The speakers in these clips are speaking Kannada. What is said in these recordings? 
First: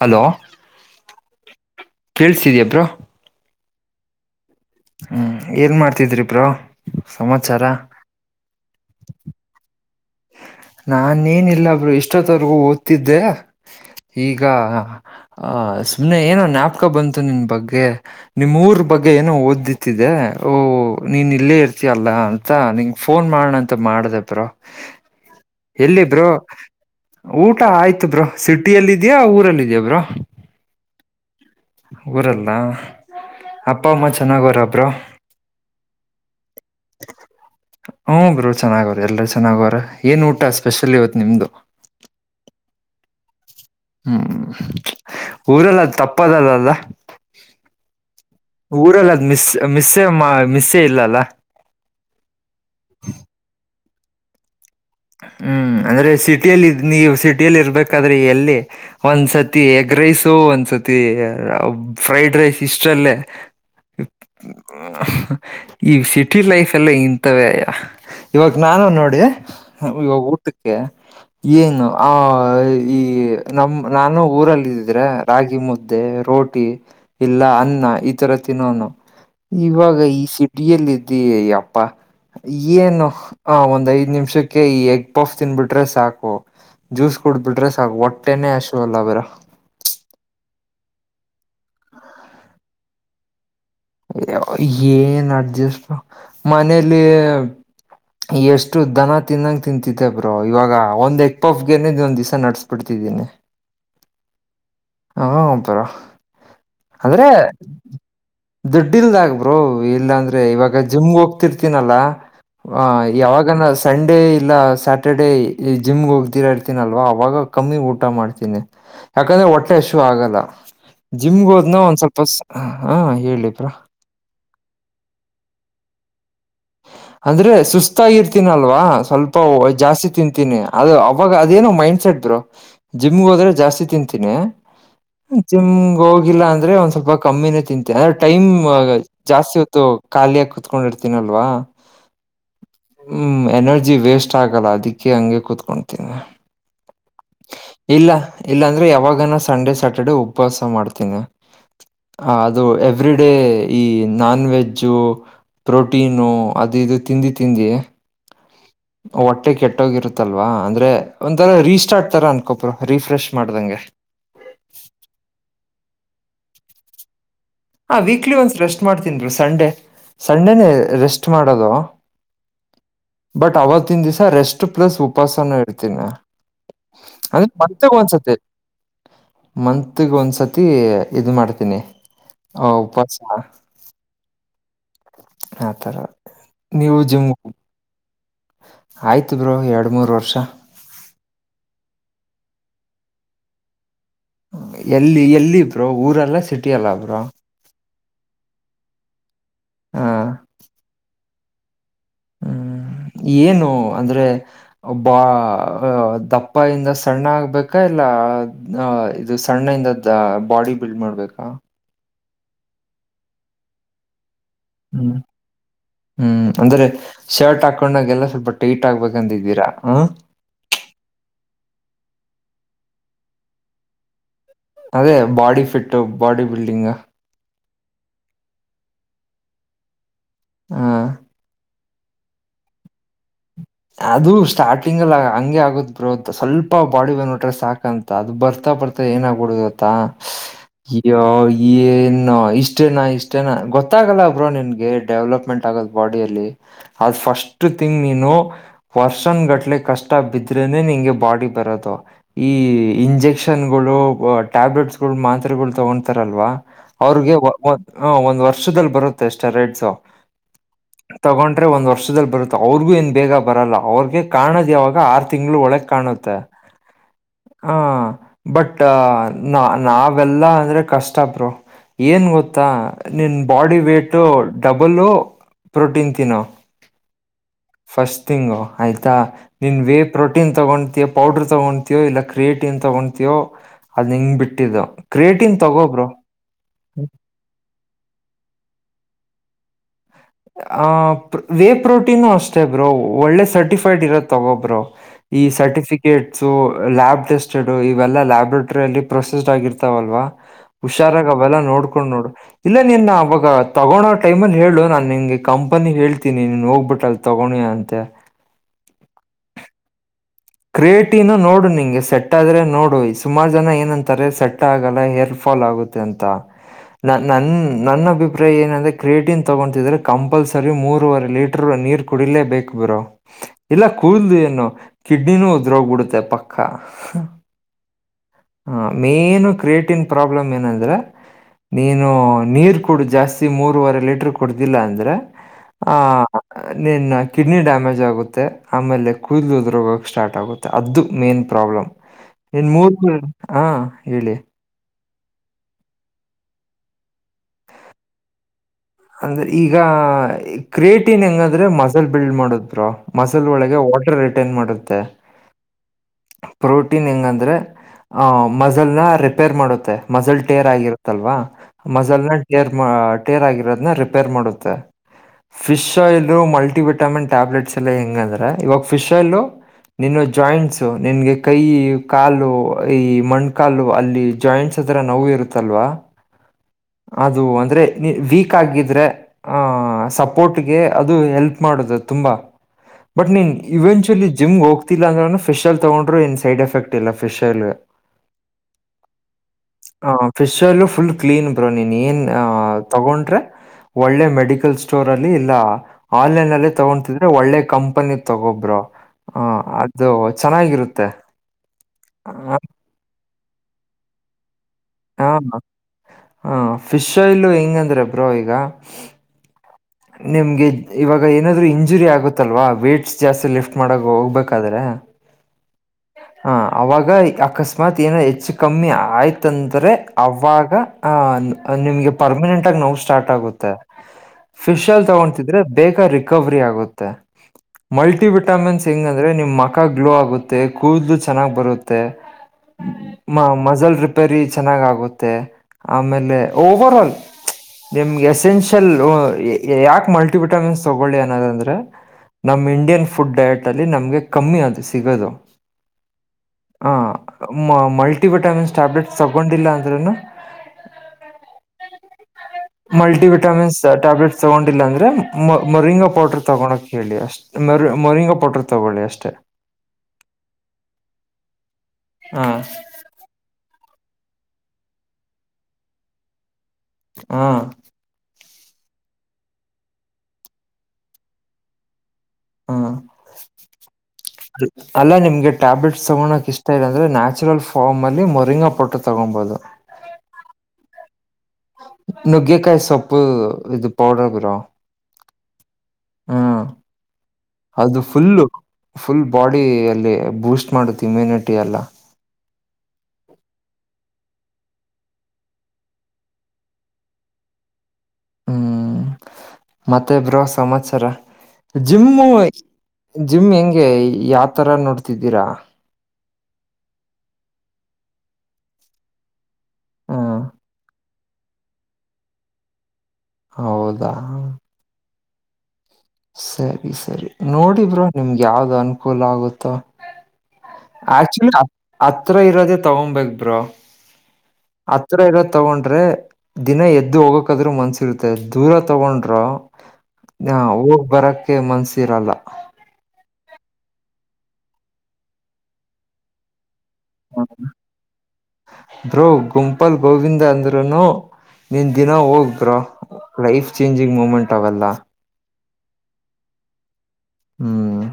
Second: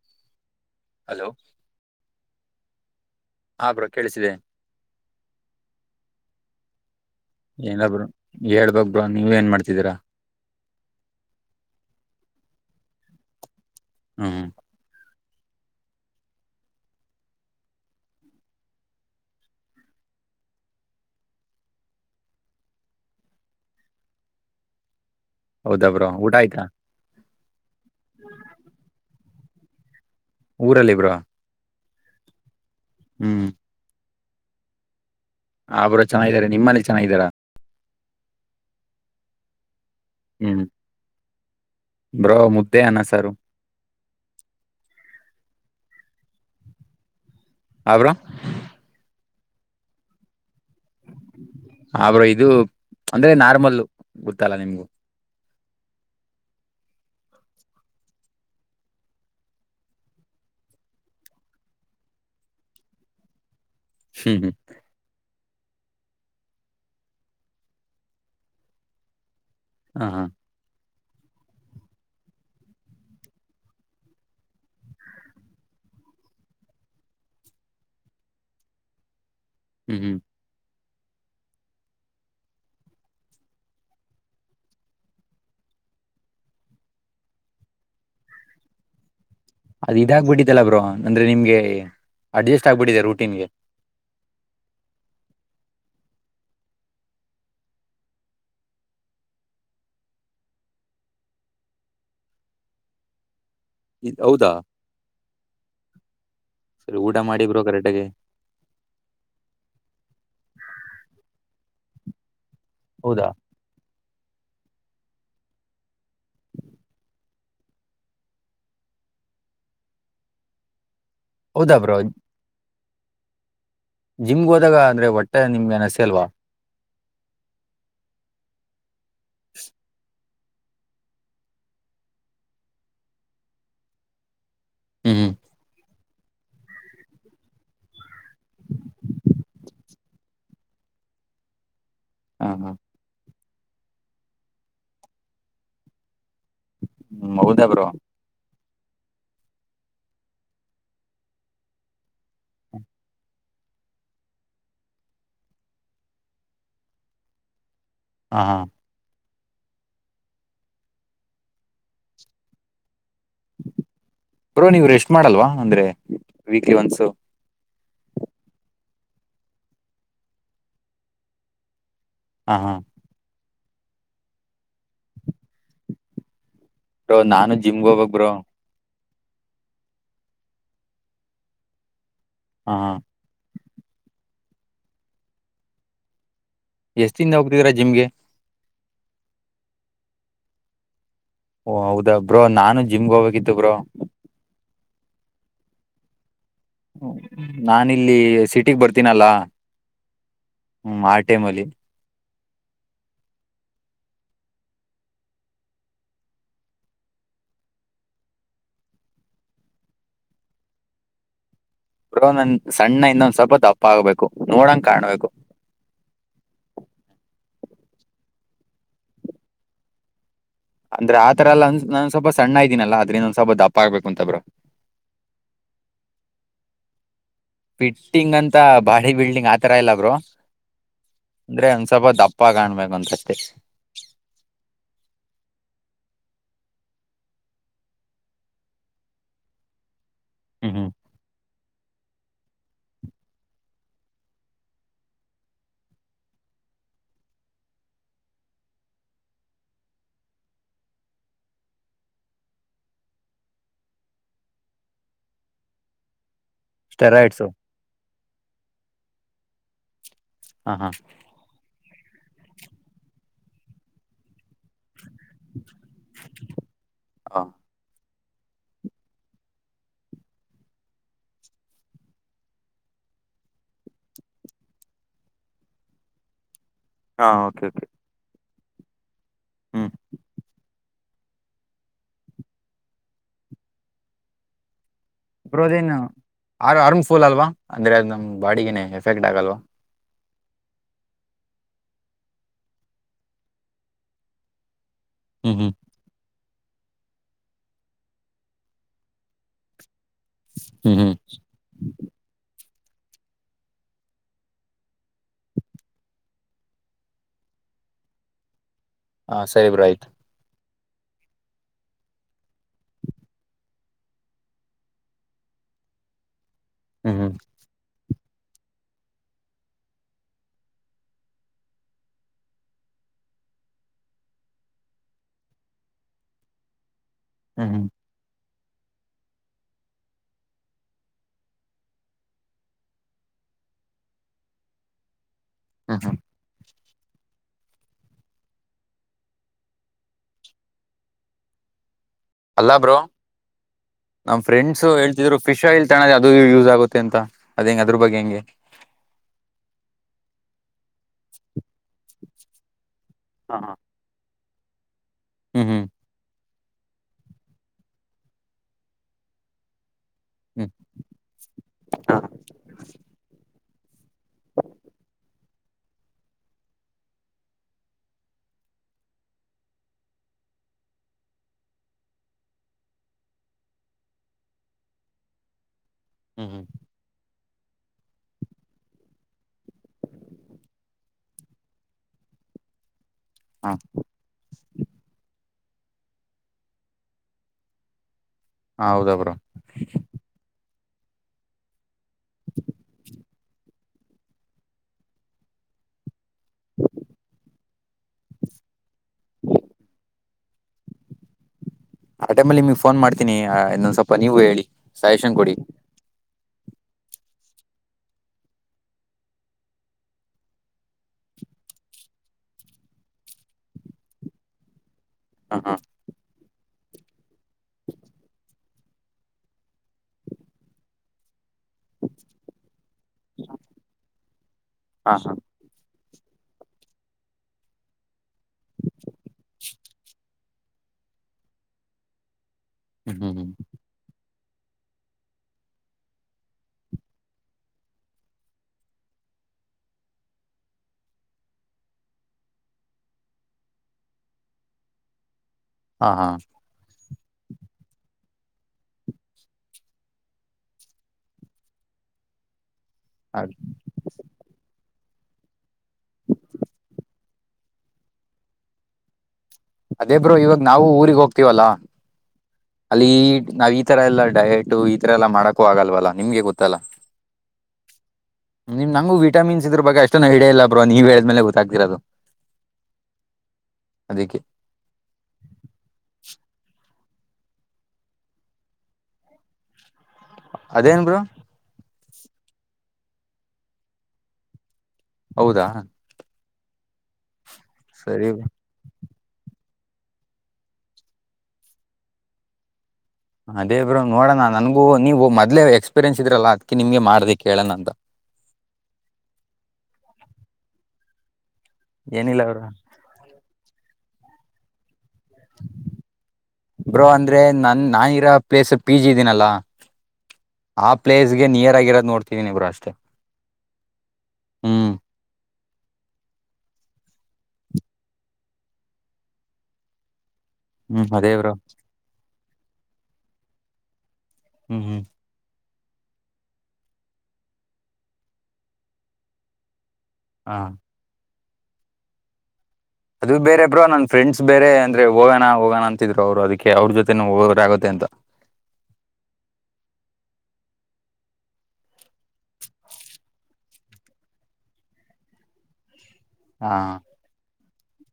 ಹಲೋ ಹಲೋ ಕೇಳಿಸ್ತಿದೆ ಬ್ರೋ ಆ ಬ್ರೋ ಕೇಳಿಸಿದೆ ಹ್ಮ್ ಏನ್ ಮಾಡ್ತಿದ್ರಿ ಬ್ರೋ ಸಮಾಚಾರ ಏನಬ ಹೇಳ್ಬಕ್ ಬ್ರ ನೀವ ಏನ್ ಮಾಡ್ತಿದೀರಾ ನಾನೇನಿಲ್ಲಬ್ರು ಇಷ್ಟೊತ್ತರ್ಗೂ ಓದ್ತಿದ್ದೆ ಈಗ ಹ್ಮ್ ಆ ಸುಮ್ನೆ ಏನೋ ನ್ಯಾಪಕಾ ಬಂತು ನಿನ್ ಬಗ್ಗೆ ನಿಮ್ಮ ರ್ ಬಗ್ಗೆ ಏನೋ ಓದ್ದಿತ್ತಿದೆ ಓಹ ನೀನ್ ಇಲ್ಲೇ ಇರ್ತಯಲ್ಲ ಅಂತ ನಿಂಗ ಫೋನ್ ಮಾಡಣಂತ ಮಾಡ್ದ ಬ್ರೊ ಹೌದಬ್ರು ಊಟ ಆಯ್ತಾ ಊ ಊಟ ಆಯ್ತು ಬ್ರೋ ಸಿಟಿಯಲ್ಲಿ ಇದೀ ಯಾ ಊರಲ್ಲಿ ಇದೇ ಬ್ರೋ ಊರಲ್ಲಿ ಬ್ರೋ ಊರಲ್ಲಾ ಹ್ಮ್ ಅಪ್ಪ ಅಮ್ಮ ಏನಾಗರು ಬ್ರೋ ಅಬ್ರು ಚೆನ್ನಾಗಾದಾರೆ ನಿಮ್ಮಲ್ಲಿ ಚೆನ್ನಾಗಿದ್ದಾರಾ ಹ ಬ್ರೋ ಚೆನ್ನಾಗೋರ ಎಲ್ರ ಚೆನ್ನಾಗರ ಏನು ಊಟ ಹ್ಮ್ ಸ್ಪೆಷಲಿ ಇವತ್ತು ನಿಮ್ದು ಅದೇ ಅನ್ನ ಸಾರು ಹ್ಮ್ ಊರೆಲ್ಲ ತಪ್ಪದಲ್ಲ ಅಲ್ಲ ಆ ಬ್ರೋ ಊರಲ್ಲದ ಮಿಸ್ ಮಿಸೆ ಮಾ ಮಿಸ್ ಆ ಬ್ರೋ ಇದು ಅಂದ್ರೆ ನಾರ್ಮಲ್ಲು. ಗೊತ್ತಲ್ಲ ನಿಮ್ಗು ಹ್ಮ್ ಅಂದ್ರೆ ಸಿಟಿಯಲ್ಲಿ ನೀವು ಸಿಟಿಯಲ್ಲಿ ಇರ್ಬೇಕಾದ್ರೆ ಎಲ್ಲಿ ಒಂದ್ಸತಿ ಎಗ್ ರೈಸು ಒಂದ್ಸತಿ ಫ್ರೈಡ್ ರೈಸ್ ಇಷ್ಟ್ರಲ್ಲೇ ಹ್ಮ್ ಹ್ಮ್ ಅಹ್ ಈ ಸಿಟಿ ಲೈಫ್ ಎಲ್ಲ ಇಂತವೆ ಇವಾಗ ನಾನು ನೋಡಿ. ಹ ಹಾ ಇವಾಗ ಹಾ ಊಟಕ್ಕೆ ಏನು ಆ ಈ ನಮ್ಮ್ ನಾನು ಊರಲ್ಲ ಇದಿದ್ರೆ ರಾಗಿ ಮುದ್ದೆ ರೋಟಿ ಇಲ್ಲ ಅನ್ನ ಈ ತರ ತಿನ್ನೋನು. ಇವಾಗ ಹ್ಮ್ ಹ್ಮ್ ಈ ಸಿಟಿಯಲ್ಲಿ ದೀಯಪ್ಪ ಏನು ಆ ಒಂದ್ ಐದ್ ನಿಮಿಷಕ್ ಈ ಎಗ್ ಪಫ್ ತಿನ್ಬಿಟ್ರೆ ಸಾಕು ಜ್ಯೂಸ್ ಕೊಡ್ಬಿಟ್ರೆ ಸಾಕು ಒಟ್ಟೆನೆ ಹಶುವಲ್ಲ ಗುರು. ಅದ ಇದಾಗ ಬಿಟ್ಟಿತಲ್ಲ ಬ್ರೋ ಅಂದ್ರೆ ನಿಮ್ಗೆ ಅಡ್ಜಸ್ಟ್ ಆಗ್ಬಿಟ್ಟಿದೆ ರುಟೀನ್ಗೆ ಏನ್ ಅಡ್ಜಸ್ಟ್ ಮನೇಲಿ ಎಷ್ಟು ದನ ತಿನ್ನಂಗ ತಿಂತಿದ್ದೆ ಬ್ರೋ ಇವಾಗ ಒಂದ್ ಎಗ್ ಪಫ್ಗೆನೆ ಒಂದ್ ದಿವ್ ನಡ್ಸ್ ಬಿಡ್ತಿದ್ದೀನಿ. ಹೌದಾ ಹ ಅಂತರ ಸರಿ ಊಟ ಅಂದ್ರೆ ಮಾಡಿ ಬ್ರೋ ಕರೆಕ್ಟಾಗಿ ದುಡ್ಡಿಲ್ದಾಗ್ ಬ್ರೋ ಇಲ್ಲಾಂದ್ರೆ ಇವಾಗ ಜಿಮ್ಗೆ ಹೋಗ್ತಿರ್ತನಲ್ಲ. [inaudible] ಹ ಹೌದಾ ಯಾವಾಗನ ಸನ್ ಇಲ್ಲ ಸ್ಯಾಟರ್ಡೇ ಜಿಮ್ಗೆ ಹೋಗತೀರಾ ಇರ್ತೀನಲ್ವಾ ಅವಾಗ ಕಮ್ಮಿ ಊಟ ಮಾಡ್ತೀನಿ ಯಾಕಂದ್ರೆ ಒ ಹಶು ಆಗಲ್ಲ. ಜಿಮ್ಗೆ ಹೋದ್ನ ಹೌದಾ ಬ್ರೋ ಒಂದ್ ಸ್ವಲ್ಪ ಹಾ ಹೇಳಿ ಬ್ರೋ ಜಿಮ್ಗೆ ಹೋದಾಗ ಅಂದ್ರೆ ಹೊಟ್ಟೆ ನಿಮ್ಗೆನಸೆ ಅಲ್ವಾ, ಅಂದ್ರೆ ಸುಸ್ತಾಗಿರ್ತೀನಲ್ವಾ ಸ್ವಲ್ಪ ವೊ ಜಾಸ್ ತಿಂತೀನಿ ಅದು ಅವಾಗ ಅದೇನೋ ಮೈಂಡ್ಸೆಟ್ ಬ್ರೋ ಜಿಮ್ಗೆ ಹೋದ್ರೆ ಜಾಸ್ತಿ ತಿಂತೀನಿ. ಹ್ಮ್ ಹ್ಮ್ ಈ ಜಿಮ್ ಹೋಗಿಲ್ಲ ಅಂದ್ರೆ ಒಂದ್ ಸ್ವಲ್ಪ ಕಮ್ಮಿನೇ ತಿಂತಿನಿ ಅವ್ರ್ ಟೈಮ್ ಜಾಸ್ತಿ ಹೊತ್ತು ಖಾಲಿಯಗ್ ಕುತ್ಕೊಂಡಿರ್ತೀನಲ್ ವಾ, ಹಾ ಹಾ ಎನರ್ಜಿ ವೇಸ್ಟ್ ಆಗಲ್ಲ ಅದಕ್ಕೆ ಹಂಗೆ ಕುೂತ್ಕೊಂತಿನಿ. ಹ್ಮ್ ಹೌದಾ ಬ್ರೋ. ಇಲ್ಲಾಂದ್ರೆ ಯಾವಾಗನ ಸಂಡೇ ಸ್ಯಾಟರ್ಡೆ ಉಪವಾಸ ಮಾಡ್ತೇನಿ. ಅದು ಎವ್ರಿ ಡೇ ಈ ನಾನ್ ವೆಜ್ಜು ಪ್ರೋಟೀನು ಅದು ಇದು ತಿಂದಿ ತಿಂದಿ ಹಾ ಹಾ ಹೊಟ್ಟೆ ಕೆಟ್ಟೋಗಿರುತ್ತಲ್ವಾ ಅಂದ್ರೆ ಒಂಥರ ರೀಸ್ಟಾರ್ಟ್ ತರ ಅನ್ಕೊ ಬ್ರೋ ರೀಫ್ರೆಶ್ ಬ್ರೋ ನೀವರು ರೆಷ್ಟ್ ಮಾಡಲ್ವಾ ಅಂದ್ರೆ ವಿಕ್ಲಿ ವನ್ಸ್ ಹಾ ವೀಕ್ಲಿ ಒಂದಸ್ ರೆಸ್ಟ್ ಮಾಡ್ತೀನ್ರು ಸಂಡೇ ಸಂಡೇನೆೇ ರೆಸ್ಟ್ ಮಾಡೋದು. ಹಾ ಹಾ ಬಟ್ ಅವತ್ತಿನ ದಿವಸ ರೆಸ್ಟ್ ಪ್ಲಸ್ ಉಪವಾಸನ ಇರ್ತೀನಿ ಅಂದ್ರೆ ನಾನು ಮಂತ್ಗೆ ಜಿಮ್ಗೆ ಹೋಗಬರು ಒಂದ್ಸತಿ ಮಂತ್ಗೆ ಒಂದ್ಸತಿ ಇ ಮಾಡ್ತೀನಿ ಹ ಹಾ ಪಾಸ ಹಥರ ಎಷ್ಟ ದಿಂದ ಹೋಗತೀರಾ ಜಿಮ್ಗೆ. ಆಯ್ತು ಬ್ರೋ ಎರಡು ಮೂರು ವರ್ಷ. ಓ ಹೌದಾ ಬ್ರೋ ನಾನು ಜಿಮ್ಗೆ ಹೋಗ್ಬೇಕತ್ತುು ಬ್ರೋ ಎಲ್ಲಿ ಎಲ್ಲಿ ಇಬ್ರೋ ಊರೆಲ್ಲ ಸಿಟ್ ನಾನ. ಇಲ್ಲಿ ಸಿಟಿಗ್ ಬರ್ತೀನಲ್ಲಾ. ಹಾ ಹ್ಮ ಮಾಡ. ಟೇಮಲ್ಲಿ. ಹ್ಮ್ ಏನು ಅಂದ್ರೆ ಬಾ ದಪ್ಪ ಇಂದ ಸಣ್ಣ ಆಗ್ಬೇಕಾ ಇಲ್ಲ ಇದು ಸಣ್ಣ ಇಂದ ದ ಬಾಡಿ ಬಿಲ್ಡ್ ಮಾಡ್ಬೇಕಾ. ಬ ನಂದ್ ಸಣ್ಣ ಇಂದೊಂದ್ ಸ್ವಲ್ಪ ದಪ್ಪ ಆಗ್ಬೇಕು. ನೋಡಂಗ್ ಹ್ಮ್ ಕಾಣ್ಬೇಕು ಹ್ಮ್ ಅಂದ್ರೆ ಶರ್ಟ್ ಹಾಕ. ಕಕೊಂಡಾಗ ಎಲ್ಲ ಸ್ವಲ್ಪ ಟೈಟ್ ಆಗ್ಬೇಕಂತಿದೀರಾ ಹ್ಮ್. ಅಂದ್ರೆ ಆ ತರ ಎಲ್ಲ ಒಂದ ನ ಒನ್ ಸ್ವಲ್ಪ ಸಣ್ಣ ಇದ್ದಿನನಲ್ಲ ಅಂದ ಒಂದ್ ಸ್ವಲ್ಪ ದಪ್ಪ ಆಗ್ಬೇಕು ಅಂತಬ್ರು. ಅದೇ body fit body building. Fitting ಅಂತ ಬಾಡಿ ಬಿಲ್ಡಿಂಗ್ ಆತರ ಇಲ್ಲ ಬ್ರೋ ರು. ಹ ಅಂದ್ರೆ ಅನ್ಸ. ಸ್ವಲ್ಪ ದಪ್ಪ ಕಾಣ್ಬೇಕು ಅಂತಷ್ಟೆ. ಅದು ಸ್ಟಾರ್ಟಿಂಗಲ್ ಹಂಗೆ ಆಗುದ್ ಬ್ರೋ ಅದು ಸ್ವಲ್ಪ ಬಾಡಿ ಬಂದುಟ್ರೆಸ್ ಸಾಕಂತ ಅದು ಬರ್ತಾ ಬರ್ತಾ ಏನ ಆಗ್ಬಿಡತ್ತ. ಹ್ಮ್ ಹ್ಮ್ ಓ ಹ ಏನು ಇಷ್ಟೇನಾ ಇಷ್ಟೇನಾ ಗೊತ್ತಾಗಲ್ಲ ಬ್ರೋ ನಿನ್ಗೆ ಡೆವಲಪ್ಮೆಂಟ್ ಆಗೋದು ಬಾಡಿಯಲ್ಲಿ ಅದು ಫಸ್ಟ್ ಥಿಂಗ್ ನೀನು. ವರ್ಷನ್ ಗಟ್ಲೆ ಕಷ್ಟ ಬಿದ್ರೆನೆ ನಿಂಗೆ ಬಾಡಿ ಬರದು ಈ ಇಂಜೆಕ್ಷನ್ಗಳು ಟ್ಯಾಬ್ಲೆಟ್ಸ್ಗಳು ಮಾತ್ರೆಗಳು ತಗೊತಾರಲ್ವಾ. ಅವ್ರಿಗೆ ಸ್ಟೆರೈಡ್ಸು ಹ ಒಂದ್ ವರ್ಷದಲ್ಲಿ ಬರುತ್ತೆ ಅಷ್ಟೇ ರೆಡ್. ಸ. ಹ ಹಾ ತಗೊಂಡ್ರೆ ಒಂದ್ ವರ್ಷ. ಬರುತ್ತೆ ಅವ್ರಿಗೂ ಏನ್ ಬೇಗ. ಬರಲ್ಲ ಅವ್ರಿಗೆ ಕಾರಾಣದ ಯಾವಾಗ ಆರ್. ತಿಂಗಳು ಒಳಗ ಕಾಣುತ್ತೆ ಹಾ. ಬಟ್ ನ ನಾವೆಲ್ಲ ಅಂದ್ರೆ ಕಷ್ಟ ಬ್ರೋ ಏನ್ ಗೊತ್ತಾ ನಿನ್ ಬಾಡಿ ವೇಟು ಡಬಲು ಪ್ರೋಟೀನ್ ತಿನ್ನೋ. ಹಾ ಓಕೆ ಕೆ ತಿಂಗೋ ಆಯ್ತಾ. ನಿನ್ ವೇ ಪ್ರೋಟೀನ್ ತಗೊಂಡ. ಪೌಡ್ರ ತಗೊತಿಯೋ ಇಲ್ಲ ಕ್ರಿಯೇಟಿನ್ ತಗೊತೀವೋ ಅದು ನಿಂಗ್ ಬಿಟ್ಟಿದ್ದು ಕ್ರಿಯೇಟಿನ್ ತೊಗೊ ಬ್ರೋದೇನು ಬ್ರೋ ಆರ್ ಆರ್ ಫುಲ್ ಅಲ್ವಾ ಅಂದ್ರೆ ನಮ್ ಬಾಡಿಗೆನೆ ಎಫೆಕ್ಟ್ ಇದ್ ಆಗಲ್ವಾ ಆಹ ವೇ ಪ್ರೋಟೀನು ಅಷ್ಟೇ ಬ್ರೋ ಒಳ್ಳೆ ಸರ್ಟಿಫೈಡ್ ಇರೋ ತಗೊಬ್ರೊ ಈ ಹ್ಮ್ ಹ್ಮ್ ಸರ್ಟಿಫಿಕೇಟ್ ಸೊ ಲ್ಯಾಬ್ ಟೆಸ್ಟೆಡ್ ಇವೆಲ್ಲ ಲ್ಯಾೋರೇಟರಿ ಅಲ್ಲಿ ಪ್ರೊಸೆಸ್ಡ್ ಆಗಿರ್ತಾವಲ್ ಲ್ವಾ ಹ್ಮ್ ಹ್ಮ್ ಹುಷಾರಾಗ ಅವೆಲ್ಲಾ ನೋಡ್ಕೊಂಡ್ ನೋಡೂ ಇಲ್ಲ ನೀನ್ನ ಅವಾಗ ತಗೋಳೋ ಟೈಮ ಅಲ್ಲಿ ಹೇಳು ನಾನು ನಿನ್ಗೆ ಕಂಪನಿ ಹೇಳ್ತೀನಿ ನೀನ್ ಹೋಗ್ಬಿಟ್ಟ ಅಲ್ ತಗೋಣಿ ಅಂತೆ ಹಾ ಸರಿ ಬ್ರೋ ಆಯ್ತ ಕ್ರಿಯೇಟಿವ್ನು ನೋಡು ನಿಂಗೆ ಸೆಟ್ ಆದ್ರೆ ನೋಡು ಸುಮಾರು ಜನ ಏನಂತಾರೆ ಸೆಟ್ ಆಗಲ್ಲ ಹೇರ್ ಫಾಲ್ ಆಗುತ್ತೆ ಅಂತ ನ ಹ್ಮ್ ಹ್ಮ್ ನನ್ ನನ್ನ ಅಬ್ ಅಭಿಪ್ರಾಯ ಏನಂದ್ರೆ ಕ್ರೇಟಿನ್ ತಗೊತಿದ್ರೆ ಕಂಪಲ್ಸರಿ ಮೂರುವರೆ ಲೀಟರ್ ನೀರ್ ಕುಡಿಲೇಬೇಕು ಬ್ರೋ ಇಲ್ಲ ಕೂದಲು ಏನು ಕಿಡ್ನಿನೂ ಉದ್ರೋಗ್ಬಿಡುತ್ತೆ ಪಕ್ಕ ಹ್ಮ್ಮ ಹ್ಮ್ಮ್ ಹ ಮೇನು ಕ್ರಿಯೇಟನ್ ಪ್ರಾಬ್ಲಮ್ ಏನಂದ್ರೆ ನೀನು ನೀರ್ ಕುಡ ಜಾಸ್ತಿ ಮೂರುವರೆ ಲೀಟರ್ ಕುಡುದಿಲ್ಲ ಅಂದ್ರೆ ಹ ಹ್ಮ್ ಹ್ಮ್ ನಿನ್ನ ಕಿಡ್ನಿ ಡ್ಯಾಮೇಜ್ ಆಗುತ್ತೆ ಆಮೇಲೆ ಕುಯ್ಲು ಉದ್ರೂ ಸ್ಟಾರ್ಟ್ ಆಗುತ್ತೆ ಅದು ಮೇನ್ ಪ್ರಾಬ್ಲಮ್ ಇನ್ ಅಲ್ಲ ಮೂರ್ ಬ್ರೋ ಹಾ ಹೇಳಿ ಇದರು ಫಿಶ್ ಆಯಿಲ್ ತಣದ ಅದು ಯೂಸ್ ಆಗುತ್ತೆ ಅಂತ ಅದೇ ಹೆಂಗೆ ಅದ್ರ ಬಗ್ಗೆ ಹೆಂಗೆ ಅಂದ್ರೆ ಈಗ ಕ್ರೇಟಿನ್ ಹೆಂಗಂದ್ರೆ ಮಸ್ ಮಸಲ್ ಬಿಲ್ಡ್ ಮಾಡುತ್ ಬ್ರೋ ಮಸಲ್ ಒಳಗೆ ಹ್ಮ್ ವಾಟರ್ ಟೆನ್ ಮಾಡುತ್ತೆ ಹ್ಮ್ ಹ್ಮ್ ಪ್ರೋಟೀನ್ ಹೆಂಗಂದ್ರರೆ ಮಜಲ್ನ ರಿಪೇರ್ ಮಾಡುತ್ತೆ ಮಜಲ್ ಟೇರ್ ಆಗಿರುತ್ತಲ್ವಾ ಮಜಲ್ ನ ಟೇರ್ ಟೇರ್ ಆಗಿರತ್ತ ರಿಪೇರ್ ಮಾಡುತ್ತೆ fish oil multi vitamin tablets ಎಲ್ಲ ಹೆಂಗ ಅಂದ್ರೆ ಇವಾಗ ಫಿಶ್ ಆಯಿಲು ನಿನ್ನ ಜಾಯಿಂಟ್ಸ ನಿನ್ಗೆ ಕೈ ಕಾಲು ಈ ಮಣ್ ಕಾಲು ಅಲ್ಲಿ ಜಾಯಿಂಟ್ಸ್ ಹತ್ರರ ನೋವು ಇರುತ್ತಲ್ವಾ ಹ್ಮ್ಮ್ ಅದು ಅಂದ್ರೆ ನೀ ವೀಕ್ ಆಗಿದ್ರೆ ಆ ಸಪೋರ್ಟ್ಗೆ ಅದು ಹೆಲ್ಪ್ ಮಾಡುದು ತುಂಬಾ ಬಟ್ ನೀನ್ ಹಾ ಇವೆನ್ಚುಲಿ ಜಿಮ್ಗೆ ಹೋಗ್ತಿಲ್ಲ ಅಂದ್ರ ಫಿಶ್ಲ್ ತಗೊಂಡ್ರು ಏನ್ ಸೈಡ್ ಎಫೆಕ್ಟ್ ಇಲ್ಲ ಫಿಶ್ ಆಯಿಲ್ ಹಾ ಹೌದಾ ಬ್ರೋ ಹ fish oil full clean bro ನೀನ್ ಏನ್ ಆ ತಗೊಂಡ್ರೆ ಒಳ್ಳೆ ಮೆಡಿಕಲ್ ಸ್ಟೋರ್ ಅಲ್ಲಿ ಇಲ್ಲ ಆನ್ಲೈನ್ ಅಲ್ಲೇ ತಗೊತಿದ್ರೆ ಒಳ್ಳೆ ಕಂಪ್ ಪ್ಪನಿ ತಗೊ ಬ್ರೋ ಹ ಅದು ಚೆನ್ನಾಗಿರುತ್ತೆ. ಆ ಟೈಮ ಅಲ್ಲಿ ನಿಮಗೆ ಫೋನ್ ಮಾಡ್ತೀನ್ ನಿ ಇನ್ನೊಂದ ಸ್ವಲ್ಪ ನೀವು ಹೇಳಿ. ಸಿಗ್ಸೆಷನ್ ಕೊಡಿ. ಹ ಫಿಶ್ ಆಯಿಲು ಹೆಂಗಂದ್ರೆ ಬ್ರೋ ಈಗ. ನಿಮ್ಗೆ ಇವಾಗ ಏನಾದ್ರು ಇಂಜುರಿ ಆಗುತ್ತಲ್ವಾ ವೇಟ್ಸ್ ಜಾಸ್ತಿ ಲಿಫ್ಟ್ ಮಾಡಕ್ ಹೋಗ್ಬೇಕಾದ್ರೆ. ಹಾ ಹಾ ಹ ಅವಾಗ ಅಕಸ್ಮಾತ್ ಏನೋ ಹೆಚ್ಚ ಕಮ್ಮಿ ಆಯ್ತಂದ್ರೆ ಅವಾಗ ಆಹ ನಿಮ್ಗೆ ಪರ್ಮನೆಂಟ್ ಆಗಿ ನೋವು ಸ್ಟಾರ್ಟ್ ಆಗುತ್ತೆ ಫಿಶ ಆಯಿಲ್ ಹಾ ಹಾ ತಗೊತಿದ್ರೆ ಬೇಗ ರಿಕವರಿ ರಿಕವರಿ ಆಗುತ್ತೆ ಮಲ್ಟಿ ಬಿ ವಿಟಮಿನ್ಸ್ ಹೆಂಗಂದ್ರೆ ನಿಮ್ಮ ಮಕ್ಕ ಗ್ಲೋ ಆಗುತ್ತೆ ತ್ತೆ. ಕೂದಲು ಚೆನ್ನಾಗ್ ಬರುತ್ತೆ. ಹ್ಮ್ ಹ್ಮ್ ಮ ಹ್ಮ್ ಮಜಲ್ ರಿಪೇರಿ ಚೆನ್ನಾಗ ಆಗುತ್ತೆ ಆಮೇಲೆ ಓವರ್ ಆಲ್ ನಿಮ್ಗೆ ಎಸೆನ್ಷಿಯಲ್ ಯಾಕ ಮಲ್ಟಿವಟಮಿನ್ಸ್ ತಗೊಳ್ಳಿ ಅನ್ನೋದಂದ್ರೆ ನಮ ಇಂಡಿಯನ್ ಫುಡ್ ಡಯಟ್ ಅಲ್ಲಿ ನಮ್ಗೆ ಕಮ್ಮಿ ಅದು ಸಿಗೋದು. ಹಾ ಹಾ. ಮಲ್ಟಿ ವಿಟಾಮಿನ್ ಟ್ಯಾಬ್ಲೆಟ್ ತಗೊಂಡಿಲ್ಲ ಅಂದ್ರನು. ಮಲ್ಟಿ ಹಾಗೆ. ವಿಟಾಮಿನ್ಸ್ ಟ್ಯಾಬ್ಲೆಟ್ಸ್ ತಗೊಂಡಿಲ್ಲ ಅಂದ್ರೆ. ಮ ಮರಿಂಗಾ ಪೌಡರ್ ತಗೊಳೋಕ್ ಹೇಳಿ ಅಷ್ಟ ಮರಿ ಮರಿಂಗಾ ಪೌಡ್ರ ತಗೊಳ್ಳಿ ಅಷ್ಟೇ. ಅದೇ ಬ್ರೋ ಇವಾಗ ನಾವು ಊರಿಗ್ ಹೋಗ್ತಿವಲ್ಲಾ. ಹ ಅಲ್ಲಿ ನೈ ಈ ತರ ಎಲ್ಲ ಡಯಟು ಈತರ ಎಲ್ಲ ಮಾಡೋಕೂ ಆಗಲ್ವಲ್ಲ ನಿಮ್ಗೆ ಗೊತ್ತಲ್ಲಾ. ಹೂಂ. ನಿಮ್ ನಂಗು ವಿಟಮಿನ್ಸ್ ಇಂದ್ರ ಬಾಗಷ್ಟು ಇಡ ಇಲ್ಲ ಬ್ರೋ ನೀವ ಹೇಳಿದ್ಮೇಲೆ ಗೊತ್ತಾಗ್ತಿರೋದು. ಹಾ. ಅದಕ್ಕೆ ಅಲ್ಲ ನಿಮ್ಗೆ ಟ್ಯಾಬ್ಲೆಟ್ಸ್ ತಗೋಕ್ ಇಷ್ಟ. ಅಂದ್ರೆ ನ್ಯಾಚುರಲ್ ಫಾರ್ಮ್ ಅಲ್ಲಿ ಮರಿಂಗಾ ಪ್ರೋಟಿನ್ ತಗೊಬಹುದು. ಅದೇನ್ ಬ್ರೋ. ನುಗ್ಗೆಕಾಯ್ ಸೊಪ್ಪು ಇದು ಪೌಡರ್ ಗುರು. ಹೌದಾ. ಹಾ. ಅದು ಸರಿ ಫುಲ್ಲು. ಬ್ರೋ ಫುಲ್ ಬಾಡಿ ಅಲ್ಲಿ ಬೂಸ್ಟ್ ಮಾಡುತ್ತೆ ಇಮ್ಯುನಿಟಿ ಎಲ್ಲ. ಅದೇ ಬ್ರೋ ನೋಡೋಣ ನನ್ಗೂ ನೀವು ಮದ್ಲೆ ಎಕ್ಸ್ಪೀರಿಯನ್ಸ್ ಇದ್ರಲ್ಲ ಅದ್ಕೇ ನಿಮ್ಗೆ ಮಾಡ್ದಿ ಕೇಳೋಣ ಅಂತ. ಹ್ಮ್ ಮತ್ತೆ ಬ್ರೋ ಸಮಾಚಾರ. ಜಿಮ್ಮು ಏನಿಲ್ಲ ಬ್ರೋ ಜಿಮ್ ಹೆಂಗೆ ಯತ್ [unintelligible] ಬ್ರೋ ಅಂದ್ರೆ ನನ್ ನಾಯ್ ಪ್ಲೇಸ್ ಪಿ ಜಿ ಇದೀನಲ್ಲಾ. ಹ್ಮ್ ಆಪ್ ಪ್ಲೇಸ್ಗೆ ನಿಯರ್ ಆಗಿರೋದ ನೋಡ್ತೀನಿ ಬ್ರು ಅಷ್ಟೇ. ಹೌದಾ. ಹ್ಮ್ ಸರಿ ಸರಿ ನೋಡಿಬ್ರೋ ನಿಮ್ಗೆ ಯಾವ್ದ ಅನುಕೂಲ ಆಗುತ್ತೋ ಹ್ಮ್ ಅದೇ ಆಚು ಬ್ರೋ ಆ ಹತ್ರ ಇರೋದೆೇ ತಗೊಂಬೇಕ ಬ್ರೋ. ಹ್ಮ್ ಹ್ಮ್ ಹತ್ರ ಇರತ್ ತಗೊಂಡ್ರೆ ದಿನ ಎದ್ದು ಹೋಗಕದ್ರೂ ಮನ್ಸ ಇರುತ್ತೆ ದೂರ ತಗೊಂಡ್ರ ಹ ಹಾ ಹೋಗ ಬರಕ್ ಕ ಮನ್ಸಿರಲ್ಲ. ಅದು ಬೇರೆ ಬ್ರೋ ನನ್ ಫ್ರೆಂಡ್ ಬೇರೆ ಅಂದ್ರೆ ಹೋಗೋಣ ಹೋಗೋಣ ಅಂತಿದ್ರು ಅವರು ಅದಿಕ್ಕೆ ಬ್ರೋ ಗುಂಪಲ್ ಗೋವಿಂದ ಅಂದ ರುನು ನಿನ್ ದಿನ ಹೋಗ ಬ್ರೋ ಲೈಫ್ ಚೇಂಜಿಂಗ್ ಮೂಮೆಂಟ್ ಅವೆಲ್ಲ ಹ್ನ. ಹ್ಮ್.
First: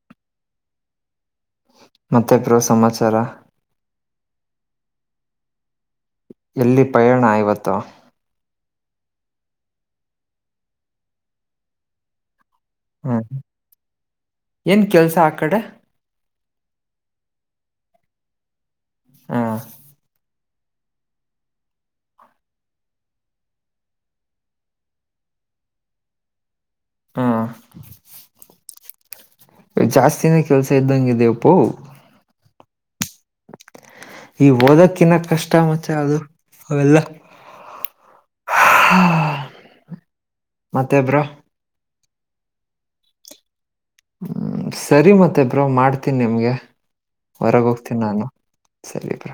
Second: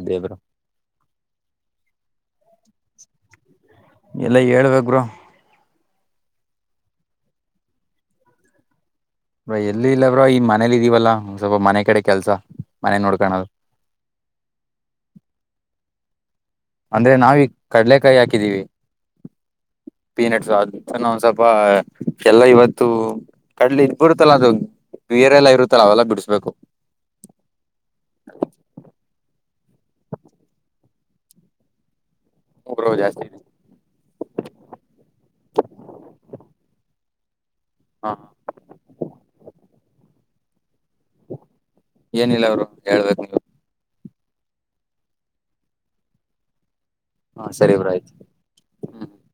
ಅದೇ ಬ್ರೋ. ಮತ್ತೆ ಬ್ರೋ ಸಮಾಚಾರ ಎಲ್ಲಾ ಹೇಳ್ಬೇಕ ಬ್ರೋ ಎಲ್ಲಿ ಪಯಣ ಇವತ್ತು ಎಲ್ಲಿ ಇಲ್ಲ ಬ್ರೋ ಈ ಮನೇಲಿ ಇದೀವಲ್ಲಾ ಸ್ವಲ್ಪ ಮನೆ ಕಡೆ ಕೆಲ್ಸ. ಮನೆ ಹ್ಮ ನೋಡ್ಕಳದು ಏನ್ ಕೆಲ್ಸ ಆ ಕಡೆ ಅಂದ್ರೆ ನಾವೀಗ ಕಡ್ಲೆಕಾಯಿ ಹಾಕಿದೀವಿ. ಹ್ನು. ಪೀನಟ್ಸ್ ಅದ ಒಂದ್ ಸ್ವಲ್ಪ ಎಲ್ಲ ಇವತ್ತು ಕಡ್ಲಿ ಇದ ಬರುತ್ತಲ್ಲ ಅದ ಬೇರಲ್ಲ ಇರುತ್ತಲ್ಲ ಅವೆಲ್ಲ ಬಿಡಸಬೇಕು. ಹ್ಮ ಜಾಸ್ತಿನ ಕೆಲ್ಸ ಇದ್ದಂಗ ದೇಪು ಮೂ ರೋ ಜಾಸ್ ಈ ಓದಕ್ಕಿನ್ನ ಕಷ್ಟ ಮಚ್ಚ ಅದು ಅವೆಲ್ಲ ಹಾ. ಮತ್ತೆ ಬ್ರೋ. ಏನಿಲ್ಲ ಬ್ರೋ ಹೇಳ್ಬೇಕ ನೀವ ಹ್ಮ ಸರಿ ಮತ್ತೆ ಬ್ರೋ ಮಾಡ್ತೀನ್ ನಿಮ್ಗೆ ಹಾ ಹೊರಗೆ ಸರಿ ಬ್ರೋ ಹೋಗ್ತೀನಿ ಆಯ್ತು ನಾನು ಹ್ಮ ಸಲೀಪ